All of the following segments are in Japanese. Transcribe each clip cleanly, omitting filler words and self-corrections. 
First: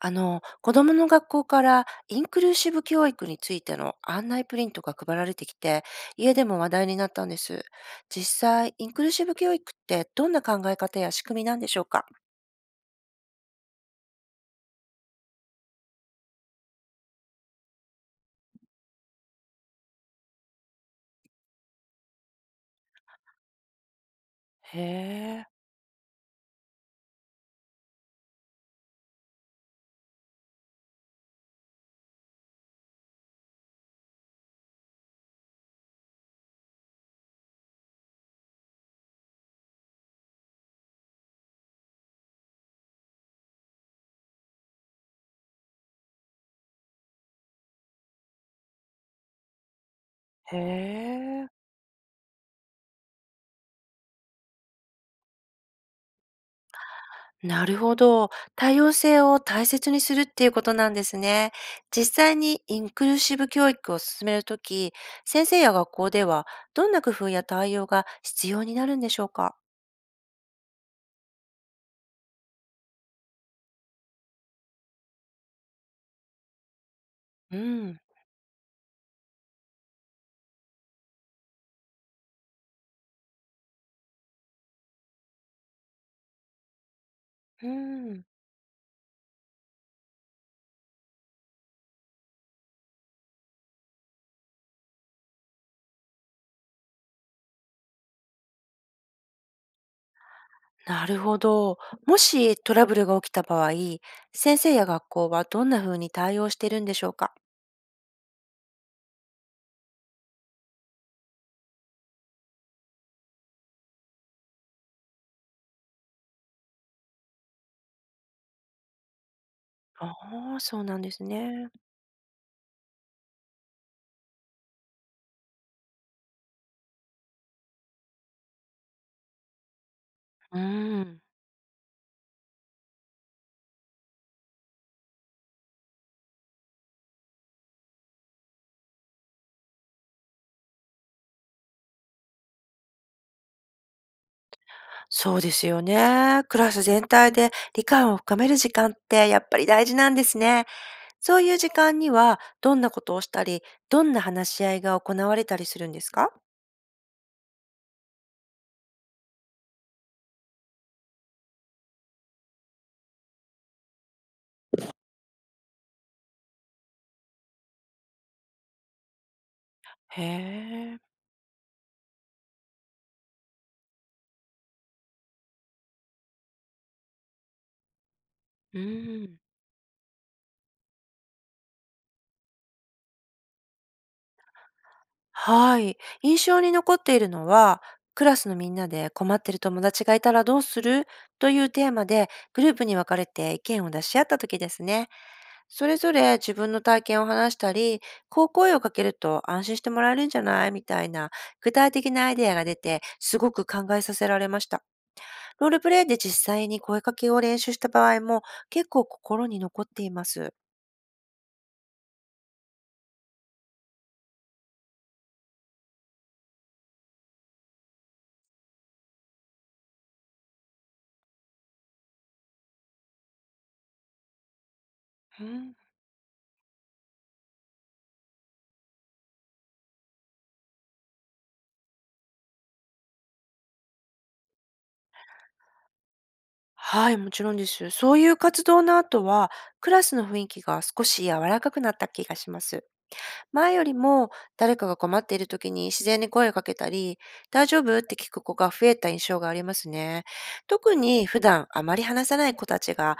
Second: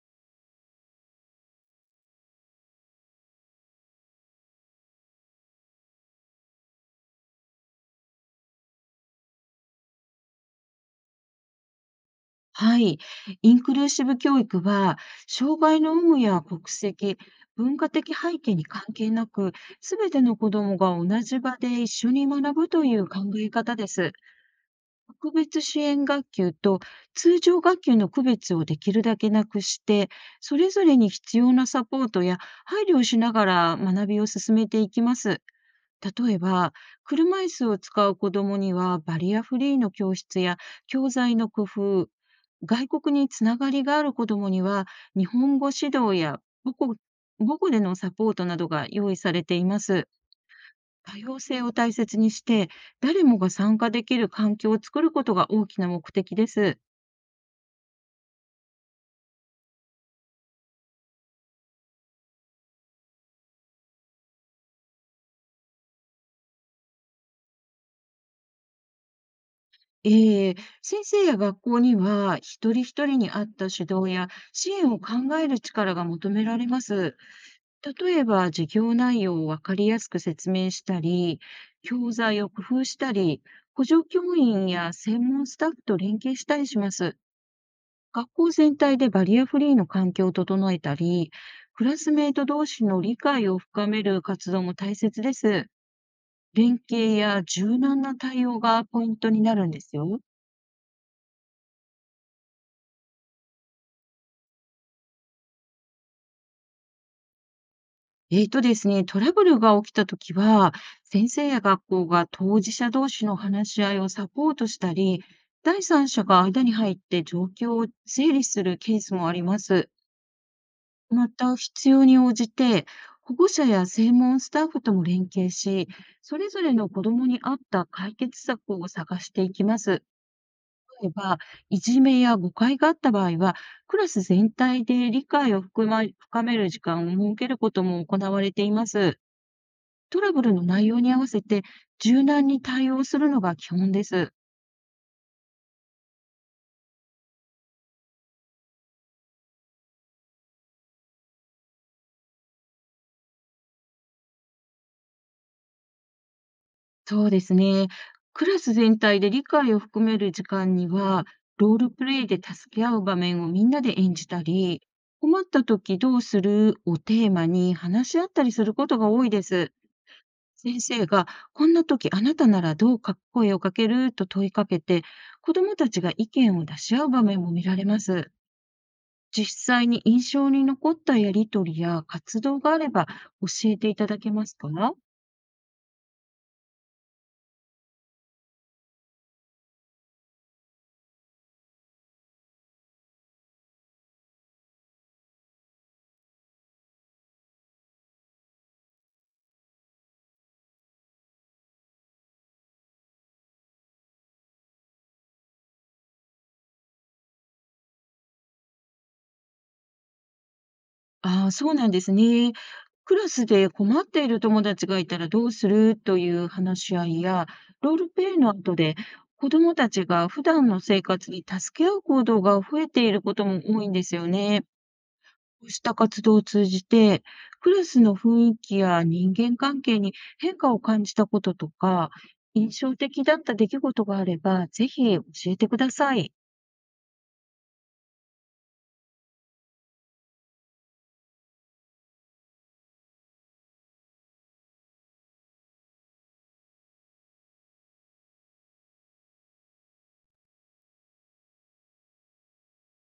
子供の学校からインクルーシブ教育についての案内プリントが配られてきて、家でも話題になったんです。実際、インクルーシブ教育ってどんな考え方や仕組みなんでしょうか？はい。インクルーシブ教育は、障害の有無や国籍、文化的背景に関係なく、すべての子どもが同じ場で一緒に学ぶという考え方です。へ特え、別支援学級と通常学級の区別をできるだけなくして、それぞれに必要なサポートや配慮をしながら学びを進めていきます。例えば、車椅子を使う子どもにはバリアフリーの教室や教材の工夫、外国につながりがある子どもには日本語指導や母国母語でのサポートなどが用意されています。へ多様え、性を大切にして、誰もが参加できる環境を作ることが大きな目的です。なるほど。多様性を大切にするっていうことなんですね。実際にインクルーシブ教育を進めるとき、先生や学校ではどんな工夫や対応が必要になるんでしょうか？ええ、先生や学校には一人一人に合った指導や支援を考える力が求められます。うん。例えば、授業内容をわかりやすく説明したり、教材を工夫したり、補助教員や専門スタッフと連携したりします。うん。学校全体でバリアフリーの環境を整えたり、クラスメート同士の理解を深める活動も大切です。連携や柔軟な対応がポイントになるんですよ。なるほど。もしトラブルが起きた場合、先生や学校はどんな風に対応してるんでしょうか？ですね、トラブルが起きたときは、先生や学校が当事者同士の話し合いをサポートしたり、第三者が間に入って状況を整理するケースもあります。ああ、そうなんですまた、ね。必要に応じて、保護者や専門スタッフとも連携し、それぞれの子どもに合った解決策を探していきます。うー例えん、ば、いじめや誤解があった場合は、クラス全体で理解を深める時間を設けることも行われています。トラブルの内容に合わせて柔軟に対応するのが基本です。そうですよね。クラス全体で理解を深める時間ってやっぱり大事なんですね。そういう時間にはどんなことをしたり、どんな話し合いが行われたりするんですか？そうですね。クラス全体で理解を含める時間には、ロールプレイで助け合う場面をみんなで演じたり、困った時どうするをテーマに話し合ったりすることが多いです。へ先え、生が、こんな時あなたならどうか声をかけると問いかけて、子どもたちが意見を出し合う場面も見られます。うーん。実際に印象に残ったやり取りや活動があれば教えていただけますか？はい。印象に残っているのは、クラスのみんなで困ってる友達がいたらどうするというテーマでグループに分かれて意見を出し合った時ですね。それぞれ自分の体験を話したり、こう声をかけると安心してもらえるんじゃないみたいな具体的なアイデアが出て、すごく考えさせられました。ロールプレイで実際に声かけを練習した場合も結構心に残っています。ああ、そうなんですね。クラスで困っている友達がいたらどうするという話し合いや、ロールプレイの後で子どもたちが普段の生活に助け合う行動が増えていることも多いんですよね。うこうん。した活動を通じて、クラスの雰囲気や人間関係に変化を感じたこととか、印象的だった出来事があれば、ぜひ教えてください。はい、もちろんです。そういう活動の後は、クラスの雰囲気が少し柔らかくなった気がします。前よりも、誰かが困っている時に自然に声をかけたり、大丈夫って聞く子が増えた印象がありますね。特に普段あまり話さない子たちが、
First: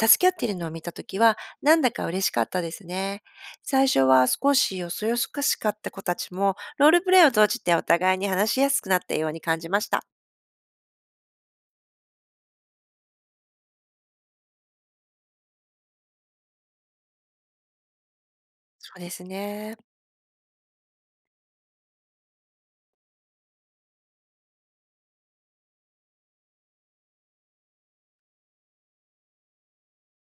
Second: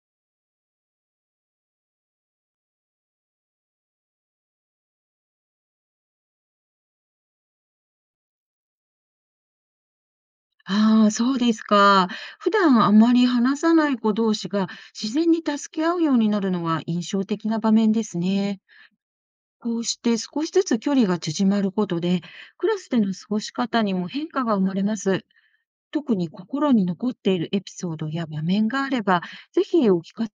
助け合っているのを見た時は、なんだか嬉しかったですね。最初は少しよそよそかしかった子たちも、ロールプレイを通じてお互いに話しやすくなったように感じました。ああ、そうですか。普段あまり話さない子同士が自然に助け合うようになるのは印象的な場面ですね。そうですね。こうして少しずつ距離が縮まることで、クラスでの過ごし方にも変化が生まれます。特に心に残っているエピソードや場面があれば、ぜひお聞か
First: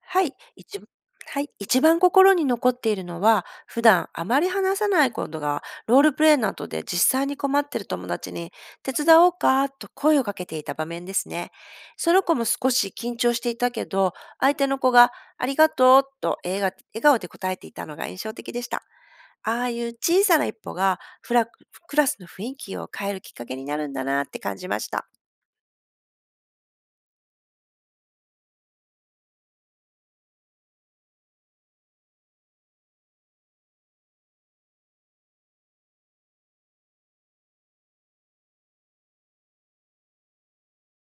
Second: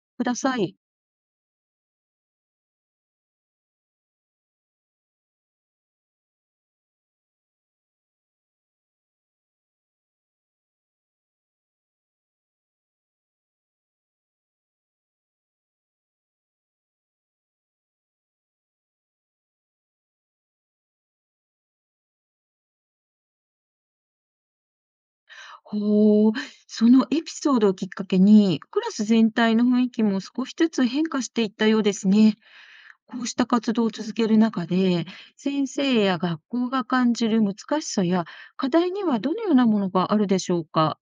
はくい、ださいい。ちはい、一番心に残っているのは、普段あまり話さないことが、ロールプレイなどで実際に困ってる友達に、手伝おうかと声をかけていた場面ですね。その子も少し緊張していたけど、相手の子がありがとうと笑顔で答えていたのが印象的でした。ああいう小さな一歩がクラスの雰囲気を変えるきっかけになるんだなって感じました。ほう、そのエピソードをきっかけに、クラス全体の雰囲気も少しずつ変化していったようですね。こうした活動を続ける中で、先生や学校が感じる難しさや課題にはどのようなものがあるでしょうか？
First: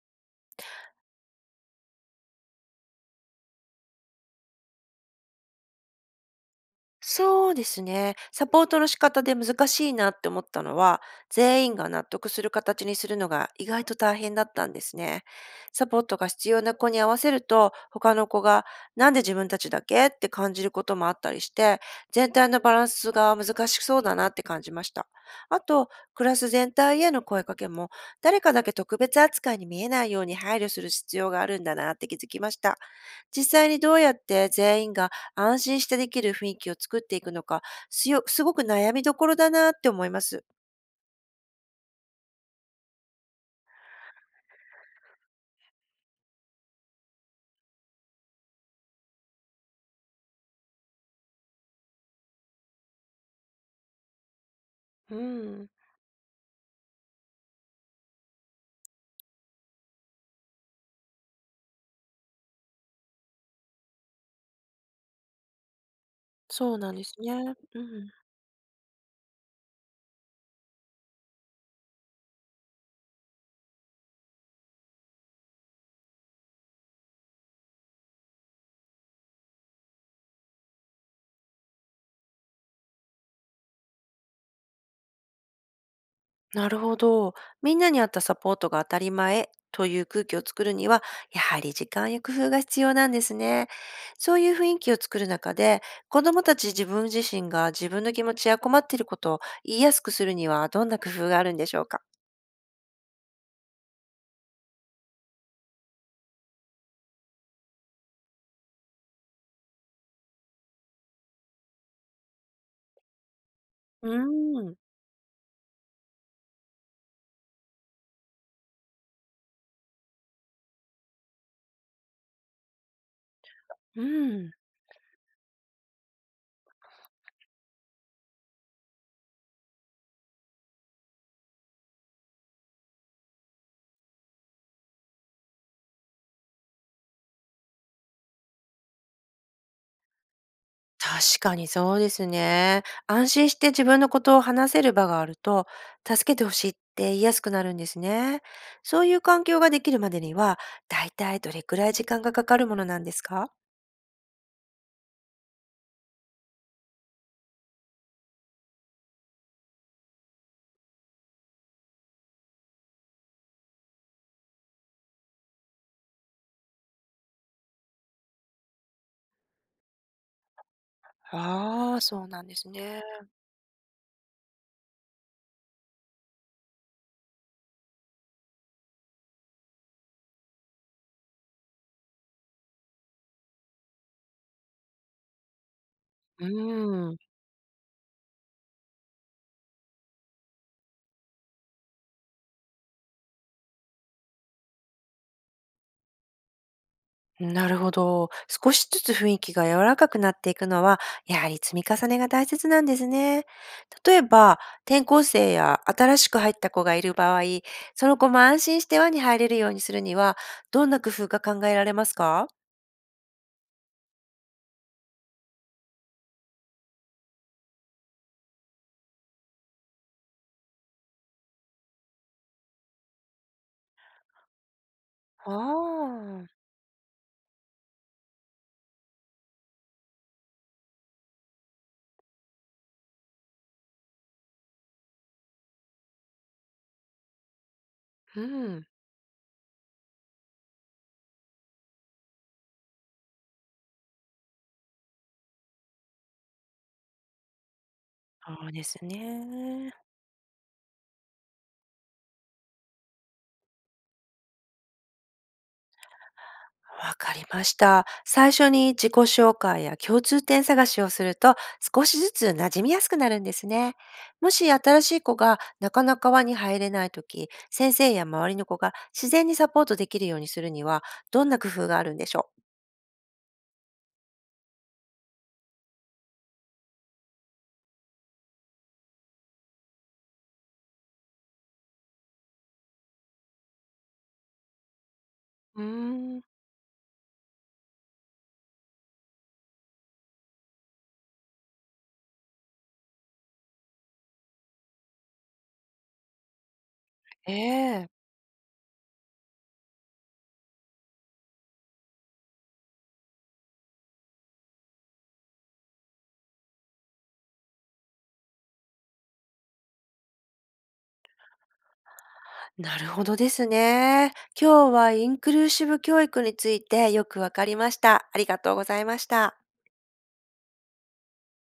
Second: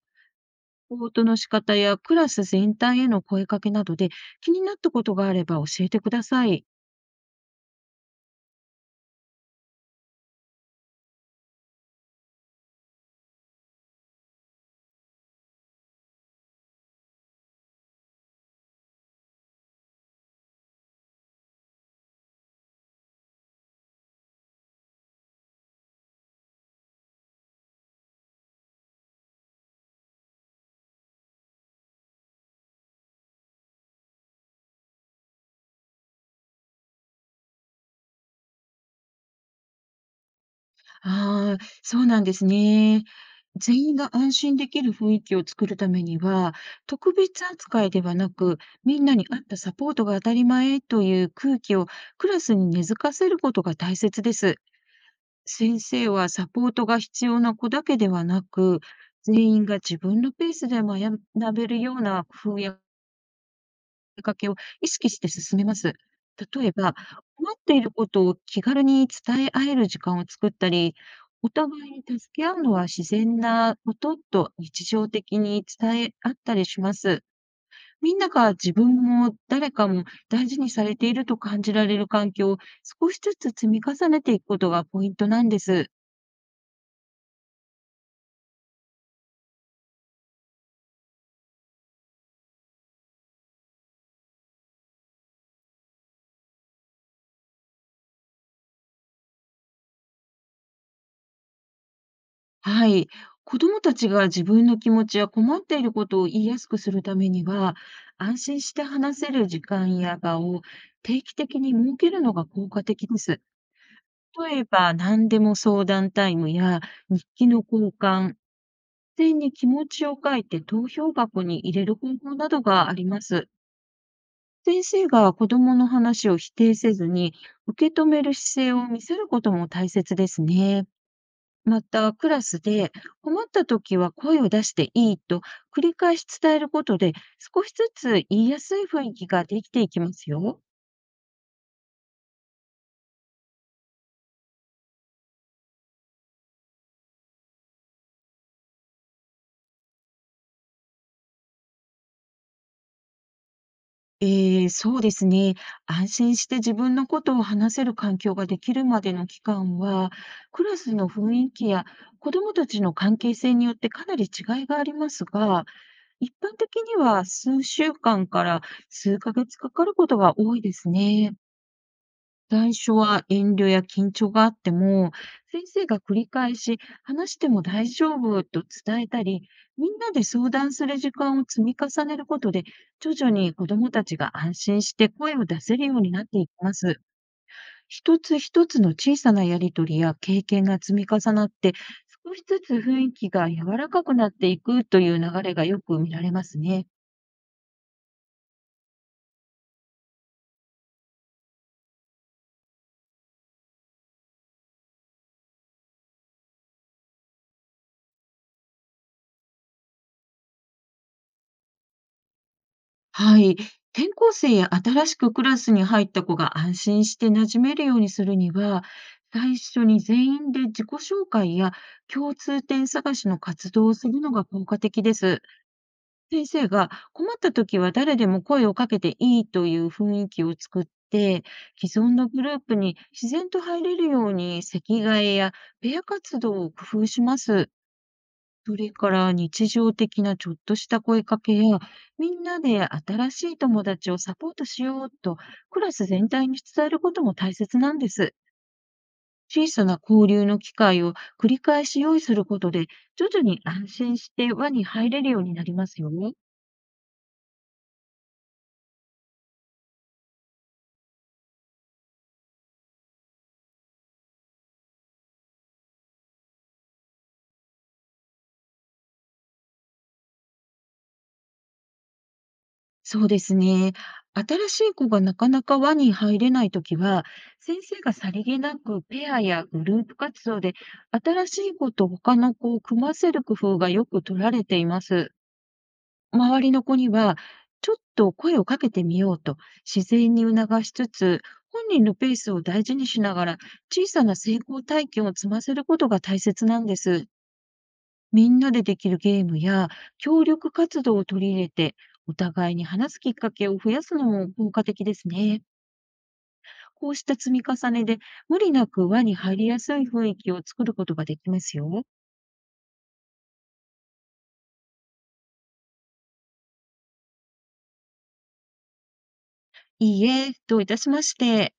サポートの仕方やクラス全体への声かけなどで、気になったことがあれば教えてください。そうですね。サポートの仕方で難しいなって思ったのは、全員が納得する形にするのが意外と大変だったんですね。サポートが必要な子に合わせると、他の子がなんで自分たちだけって感じることもあったりして、全体のバランスが難しそうだなって感じました。あと、クラス全体への声かけも、誰かだけ特別扱いに見えないように配慮する必要があるんだなって気づきました。実際にどうやって全員が安心してできる雰囲気を作っていくのか、すごく悩みどころだなって思います。ああ、そうなんですね。全員が安心できる雰囲気を作るためには、特別扱いではなく、みんなに合ったサポートが当たり前という空気をクラスに根付かせることが大切です。うん、先生はサポートが必要な子だけではなく、全員が自分のペースで学べるような工夫やきっかけを意識して進めます。例えそうなば、んですね。困っていうるこん、とを気軽に伝え合える時間を作ったり、お互いに助け合うのは自然なことと日常的に伝え合ったりします。みんなが自分も誰かも大事にされていると感じられる環境を少しずつ積み重ねていくことがポイントなんです。なるほど。みんなに合ったサポートが当たり前という空気を作るには、やはり時間や工夫が必要なんですね。そういう雰囲気を作る中で、子どもたち自分自身が自分の気持ちや困っていることを言いやすくするには、どんな工夫があるんでしょうか。はい。子どもたちが自分の気持ちや困っていることを言いやすくするためには、安心して話せる時間や場を定期的に設けるのが効果的です。う例えん、ば、何でも相談タイムや日記の交換、付箋に気持ちを書いて投票箱に入れる方法などがあります。うん。先生が子どもの話を否定せずに受け止める姿勢を見せることも大切ですね。また、クラスで困った時は声を出していいと繰り返し伝えることで少しずつ言いやすい雰囲気ができていきますよ。確かにそうですね。安心して自分のことを話せる場があると、助けてほしいって言いやすくなるんですね。そういう環境ができるまでには、だいたいどれくらい時間がかかるものなんですか？ええ、そうですね。安心して自分のことを話せる環境ができるまでの期間は、クラスの雰囲気や子どもたちの関係性によってかなり違いがありますが、一般的には数週間から数ヶ月かかることが多いですね。ああー、そうなんです最初ね。は遠慮や緊張があっても、先生が繰り返し話しても大丈夫と伝えたり、みんなで相談する時間を積み重ねることで、徐々に子どもたちが安心して声を出せるようになってういきます。ーん。一つ一つの小さなやりとりや経験が積み重なって、少しずつ雰囲気が柔らかくなっていくという流れがよく見られますね。なるほど。少しずつ雰囲気が柔らかくなっていくのは、やはり積み重ねが大切なんですね。例えば、転校生や新しく入った子がいる場合、その子も安心して輪に入れるようにするには、どんな工夫が考えられますか？はい。転校生や新しくクラスに入った子が安心して馴染めるようにするには、最初に全員で自己紹介や共通点探しの活動をするのが効果的です。ああー、先生が困った時は誰でも声をかけていいという雰囲気を作って、既存のグループに自然と入れるように席替えやペア活動を工夫します。うそん。れから日常的なちょっとした声かけや、みんなで新しい友達をサポートしようと、クラス全体に伝えることも大切なんです。そうです小さね。な交流の機会を繰り返し用意することで、徐々に安心して輪に入れるようになりますよ。わかりました。最初に自己紹介や共通点探しをすると少しずつ馴染みやすくなるんですね。もし新しい子がなかなか輪に入れないとき、先生や周りの子が自然にサポートできるようにするにはどんな工夫があるんでしょそうですね。新しい子がなかなか輪に入れないときは、先生がさりげなくペアやグループ活動で新しい子と他の子を組ませる工夫がよく取られています。う？うーん、周りの子には、ちょっと声をかけてみようと自然に促しつつ、本人のペースを大事にしながら、小さな成功体験を積ませることが大切なんです。ええ、みんなでできるゲームや協力活動を取り入れて、お互いに話すきっかけを増やすのも効果的ですね。こうした積み重ねで、無理なく輪に入りやすい雰囲気を作ることができますよ。なるほどですね。今日はインクルーシブ教育についてよくわかりました。ありがとうございました。いいえ、どういたしまして。